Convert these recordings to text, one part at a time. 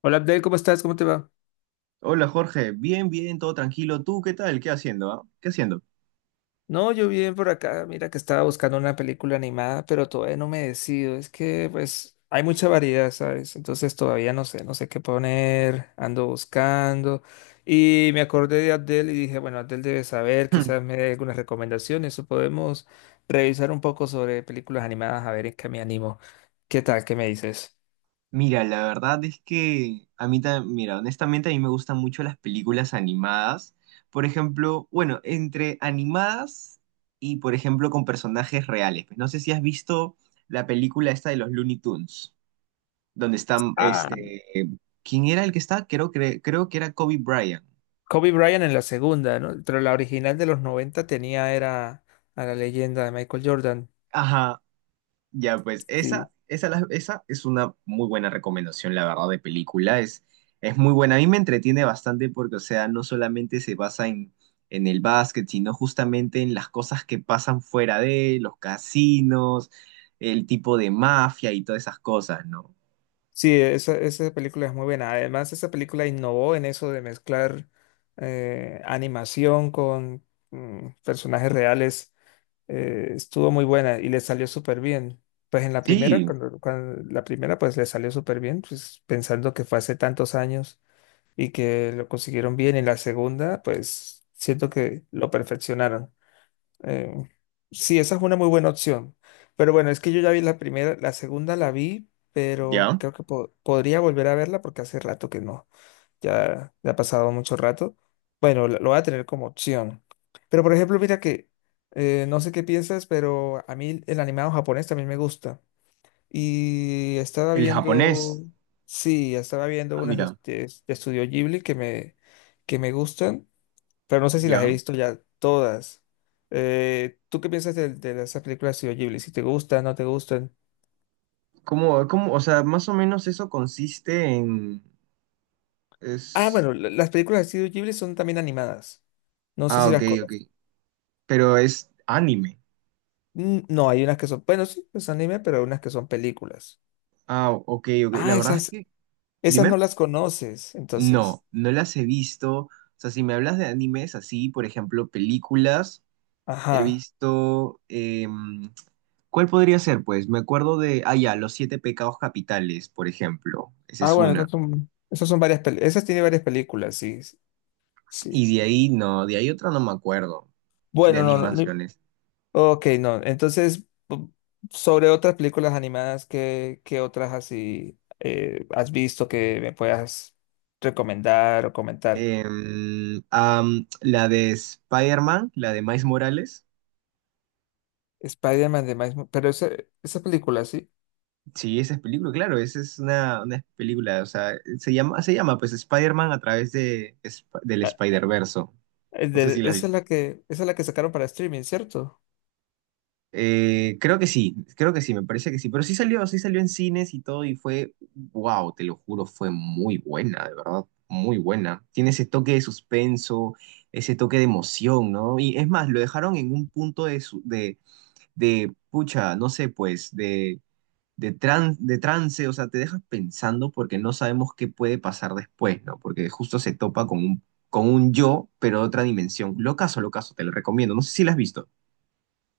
Hola Abdel, ¿cómo estás? ¿Cómo te va? Hola Jorge, bien, bien, todo tranquilo. ¿Tú qué tal? ¿Qué haciendo? ¿Ah? ¿Qué haciendo? No, yo bien por acá. Mira que estaba buscando una película animada, pero todavía no me decido. Es que, pues, hay mucha variedad, ¿sabes? Entonces todavía no sé qué poner. Ando buscando. Y me acordé de Abdel y dije, bueno, Abdel debe saber, quizás me dé algunas recomendaciones o podemos revisar un poco sobre películas animadas a ver en qué me animo. ¿Qué tal? ¿Qué me dices? Mira, la verdad es que a mí también, mira, honestamente a mí me gustan mucho las películas animadas. Por ejemplo, bueno, entre animadas y por ejemplo con personajes reales. No sé si has visto la película esta de los Looney Tunes, donde están, Ah, ¿quién era el que está? Creo que era Kobe Bryant. Kobe Bryant en la segunda, ¿no? Pero la original de los 90 tenía era a la leyenda de Michael Jordan. Ajá. Ya, pues esa, Sí, esa, la- esa es una muy buena recomendación, la verdad, de película. Es muy buena. A mí me entretiene bastante porque, o sea, no solamente se basa en el básquet, sino justamente en las cosas que pasan fuera de los casinos, el tipo de mafia y todas esas cosas, ¿no? sí, esa película es muy buena. Además, esa película innovó en eso de mezclar animación con personajes reales. Estuvo muy buena y le salió súper bien. Pues en la primera, Sí, la primera, pues le salió súper bien, pues pensando que fue hace tantos años y que lo consiguieron bien. En la segunda, pues siento que lo perfeccionaron. Eh, sí, esa es una muy buena opción. Pero bueno, es que yo ya vi la primera, la segunda la vi, pero ya. creo que podría volver a verla porque hace rato que no. Ya, ya ha pasado mucho rato. Bueno, lo voy a tener como opción. Pero por ejemplo, mira que no sé qué piensas, pero a mí el animado japonés también me gusta. Y El japonés. Sí, estaba viendo Ah, unas mira, este, de Estudio Ghibli que me gustan pero no sé si las he ya. visto ya todas. ¿Tú qué piensas de esas películas de Studio Ghibli? Si te gustan, no te gustan. ¿Cómo, o sea, más o menos eso consiste en... Ah, Es... bueno, las películas de Studio Ghibli son también animadas. No sé Ah, si ok, las ok. conoces. Pero es anime. No, hay unas que son, bueno, sí, es anime, pero hay unas que son películas. Ah, ok, ok. La Ah, verdad es que, esas dime, no las conoces, entonces. no, no las he visto. O sea, si me hablas de animes así, por ejemplo, películas, he Ajá. visto... em, ¿cuál podría ser? Pues me acuerdo de, ah, ya, Los Siete Pecados Capitales, por ejemplo. Esa Ah, es bueno, una. Esas son varias, esas tiene varias películas, sí, sí. Y de ahí, no, de ahí otra no me acuerdo, de Bueno, no, no. animaciones. Ok, no. Entonces, sobre otras películas animadas, ¿qué otras así has visto que me puedas recomendar o comentar? La de Spider-Man, la de Miles Morales. Spider-Man de pero esa película, sí. Sí, esa es película, claro, esa es una película, o sea, se llama pues Spider-Man a través del Ah, Spider-Verso. No sé si la esa vi. es la que, esa es la que sacaron para streaming, ¿cierto? Creo que sí, creo que sí, me parece que sí, pero sí salió en cines y todo y fue, wow, te lo juro, fue muy buena, de verdad, muy buena. Tiene ese toque de suspenso, ese toque de emoción, ¿no? Y es más, lo dejaron en un punto de pucha, no sé, pues, de trance, o sea, te dejas pensando porque no sabemos qué puede pasar después, ¿no? Porque justo se topa con un yo, pero de otra dimensión. Locazo, locazo, te lo recomiendo. No sé si la has visto.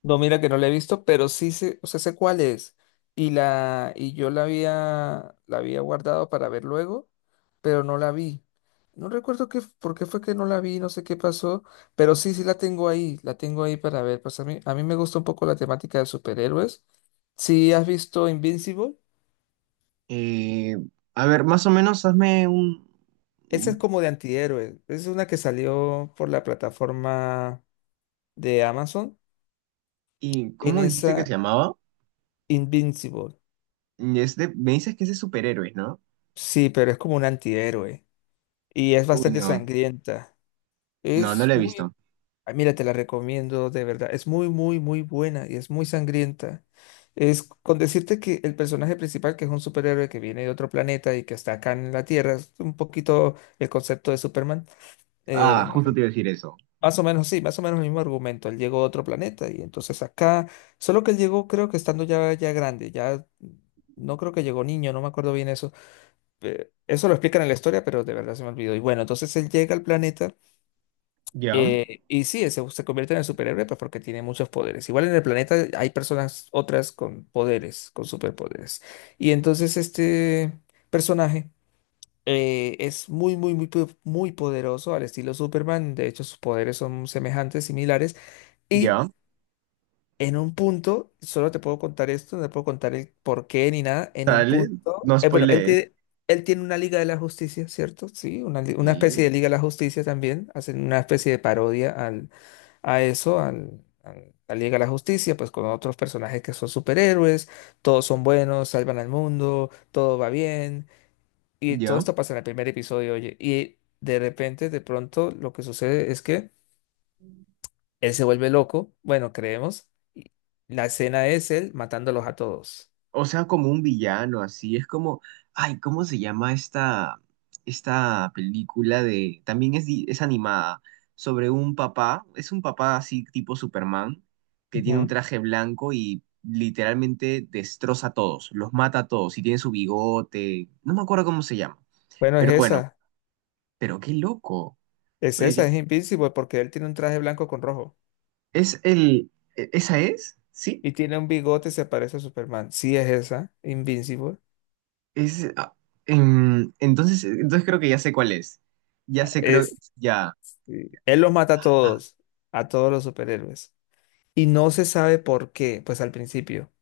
No, mira que no la he visto, pero sí sé, o sea, sé cuál es. Y y yo la había guardado para ver luego, pero no la vi. No recuerdo por qué fue que no la vi, no sé qué pasó, pero sí, sí la tengo ahí para ver. Pues a mí me gusta un poco la temática de superhéroes. Sí, has visto Invincible, Eh, a ver, más o menos hazme un... esa es un- como de antihéroes. Es una que salió por la plataforma de Amazon. ¿Y En cómo dijiste que se esa, llamaba? Invincible. Me dices que es de superhéroes, ¿no? Sí, pero es como un antihéroe. Y es Uy, bastante no, sangrienta. no, no Es lo he muy, visto. ah, mira, te la recomiendo de verdad. Es muy, muy, muy buena y es muy sangrienta. Es con decirte que el personaje principal, que es un superhéroe que viene de otro planeta y que está acá en la Tierra, es un poquito el concepto de Superman. Ah, eh, más o justo te iba a decir eso. más o menos, sí, más o menos el mismo argumento. Él llegó a otro planeta y entonces acá, solo que él llegó, creo que estando ya, ya grande, ya no creo que llegó niño, no me acuerdo bien eso. Eso lo explican en la historia, pero de verdad se me olvidó. Y bueno, entonces él llega al planeta. Ya, Y sí, se convierte en el superhéroe pues, porque tiene muchos poderes. Igual en el planeta hay personas otras con poderes, con superpoderes. Y entonces este personaje es muy, muy, muy, muy poderoso al estilo Superman. De hecho, sus poderes son semejantes, similares. Y ya, en un punto, solo te puedo contar esto, no te puedo contar el por qué ni nada. En un dale, punto, no bueno, spoilees. Él tiene una Liga de la Justicia, ¿cierto? Sí, una especie Y de Liga de la Justicia también. Hacen una especie de parodia a eso, a la Liga de la Justicia, pues con otros personajes que son superhéroes, todos son buenos, salvan al mundo, todo va bien. Y todo ya. esto pasa en el primer episodio, oye. Y de repente, de pronto, lo que sucede es que él se vuelve loco, bueno, creemos. Y la escena es él matándolos a todos. O sea, como un villano, así. Es como, ay, ¿cómo se llama esta película de... También es animada, sobre un papá, es un papá así tipo Superman, que tiene un Ujú. traje blanco y literalmente destroza a todos, los mata a todos, y tiene su bigote, no me acuerdo cómo se llama, Bueno, pero bueno, pero qué loco. es Oye, esa, es Invincible porque él tiene un traje blanco con rojo ¿es el... ¿Esa es? ¿Sí? y tiene un bigote y se parece a Superman. Sí, es esa, Invincible. Es... entonces creo que ya sé cuál es. Ya sé, creo, Es, ya. sí, él los mata Ah. A todos los superhéroes. Y no se sabe por qué, pues al principio.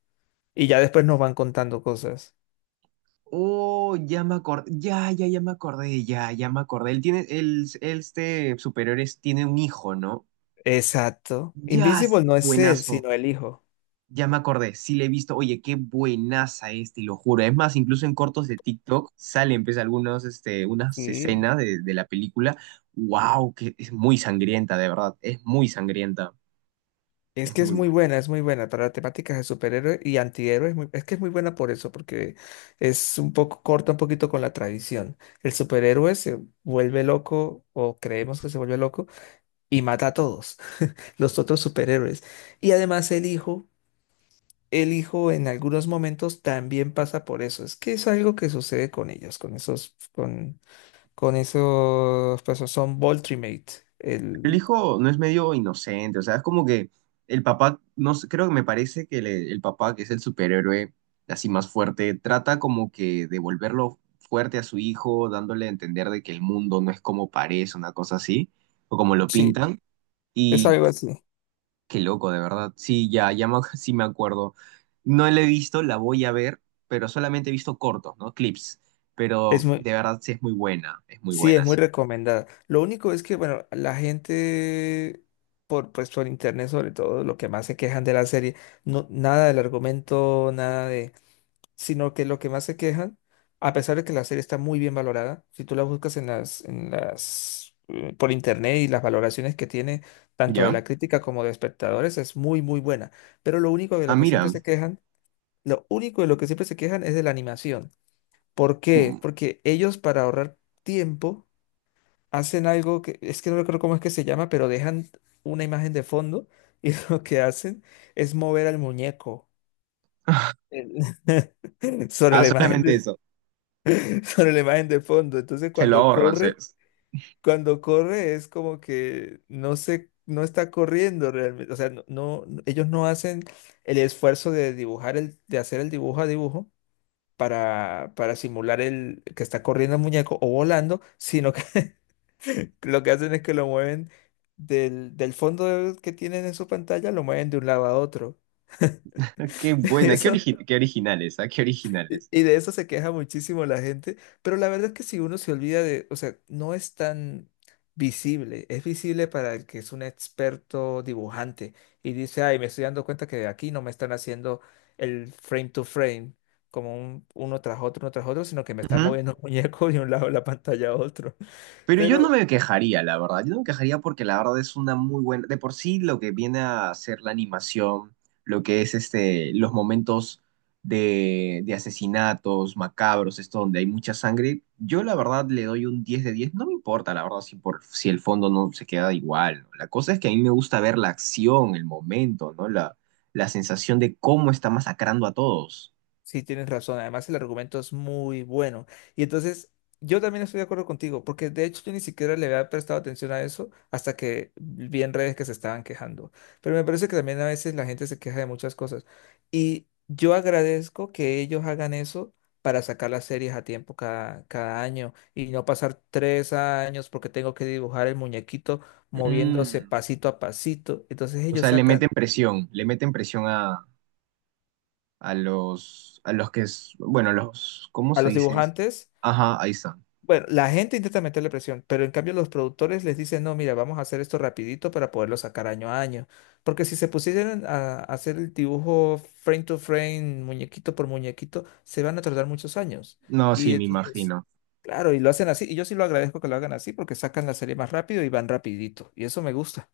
Y ya después nos van contando cosas. Oh, ya me acordé, ya, ya, ya me acordé, ya, ya me acordé. Él tiene, él, este superior es- tiene un hijo, ¿no? Exacto. Ya, sí, Invincible no es él, buenazo. sino el hijo. Ya me acordé, sí le he visto. Oye, qué buenaza es, te lo juro. Es más, incluso en cortos de TikTok salen, pues, algunos, unas Sí, escenas de la película. Wow, que es muy sangrienta, de verdad. Es muy sangrienta. es Es que muy buena. Es muy buena para temáticas de superhéroes y antihéroes. Es que es muy buena por eso, porque es un poco corta un poquito con la tradición. El superhéroe se vuelve loco, o creemos que se vuelve loco, y mata a todos los otros superhéroes. Y además el hijo en algunos momentos también pasa por eso. Es que es algo que sucede con ellos, con esos, pues son Voltrimate. El El, hijo no es medio inocente, o sea, es como que el papá, no sé, creo que me parece que el papá, que es el superhéroe así más fuerte, trata como que de volverlo fuerte a su hijo, dándole a entender de que el mundo no es como parece, una cosa así, o como lo sí, pintan. es Y algo así. qué loco, de verdad. Sí, ya, sí me acuerdo. No la he visto, la voy a ver, pero solamente he visto cortos, ¿no? Clips. Es Pero muy de verdad sí es muy Sí, es buena, muy sí. recomendada. Lo único es que, bueno, la gente, pues por internet sobre todo, lo que más se quejan de la serie, no, nada del argumento, nada de, sino que lo que más se quejan, a pesar de que la serie está muy bien valorada, si tú la buscas por internet y las valoraciones que tiene, tanto de ¿Ya? la crítica como de espectadores, es muy, muy buena. Pero lo único de Ah, lo que siempre mira. se quejan, lo único de lo que siempre se quejan es de la animación. ¿Por qué? Mm. Porque ellos para ahorrar tiempo hacen algo que es que no recuerdo cómo es que se llama, pero dejan una imagen de fondo y lo que hacen es mover al muñeco sobre Ah, la imagen solamente de, eso. sobre la imagen de fondo. Se lo ahorran. Cuando corre es como que no está corriendo realmente, o sea, ellos no hacen el esfuerzo de dibujar el de hacer el dibujo a dibujo. Para simular el que está corriendo el muñeco o volando, sino que lo que hacen es que lo mueven del fondo que tienen en su pantalla, lo mueven de un lado a otro. Qué Y buena, qué, eso, origi- qué originales, ¿ah? Qué originales. y de eso se queja muchísimo la gente. Pero la verdad es que si uno se olvida de, o sea, no es tan visible. Es visible para el que es un experto dibujante y dice, ay, me estoy dando cuenta que aquí no me están haciendo el frame to frame, uno tras otro, sino que me están Ujú. moviendo un muñeco de un lado de la pantalla a otro. Pero yo no Pero me quejaría, la verdad. Yo no me quejaría porque la verdad es una muy buena. De por sí, lo que viene a ser la animación, lo que es los momentos de asesinatos macabros, esto donde hay mucha sangre, yo la verdad le doy un 10 de 10. No me importa, la verdad, si el fondo no se queda igual, ¿no? La cosa es que a mí me gusta ver la acción, el momento, ¿no? La sensación de cómo está masacrando a todos. sí, tienes razón. Además, el argumento es muy bueno. Y entonces, yo también estoy de acuerdo contigo, porque de hecho yo ni siquiera le había prestado atención a eso hasta que vi en redes que se estaban quejando. Pero me parece que también a veces la gente se queja de muchas cosas. Y yo agradezco que ellos hagan eso para sacar las series a tiempo cada año y no pasar 3 años porque tengo que dibujar el muñequito moviéndose Mm, pasito a pasito. Entonces o ellos sea, sacan le meten presión a los que es, bueno, los, ¿cómo a se los dice? ¿Eso? dibujantes. Ajá, ahí está. Bueno, la gente intenta meterle presión, pero en cambio los productores les dicen, no, mira, vamos a hacer esto rapidito para poderlo sacar año a año. Porque si se pusieran a hacer el dibujo frame to frame, muñequito por muñequito, se van a tardar muchos años. No, sí, Y me entonces, imagino. claro, y lo hacen así. Y yo sí lo agradezco que lo hagan así porque sacan la serie más rápido y van rapidito. Y eso me gusta.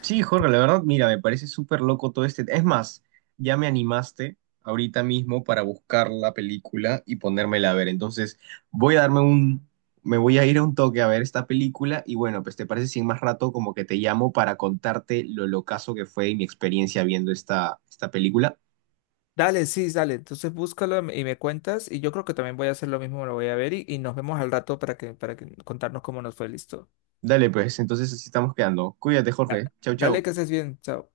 Sí, Jorge, la verdad, mira, me parece súper loco todo este. Es más, ya me animaste ahorita mismo para buscar la película y ponérmela a ver. Entonces, voy a darme un, me voy a ir a un toque a ver esta película y bueno, pues te parece si en más rato como que te llamo para contarte lo locazo que fue y mi experiencia viendo esta película. Dale, sí, dale. Entonces búscalo y me cuentas. Y yo creo que también voy a hacer lo mismo, lo voy a ver y nos vemos al rato para que contarnos cómo nos fue listo. Dale, pues, entonces así estamos quedando. Cuídate, Da- Jorge. Chau, Dale, chau. que estés bien. Chao.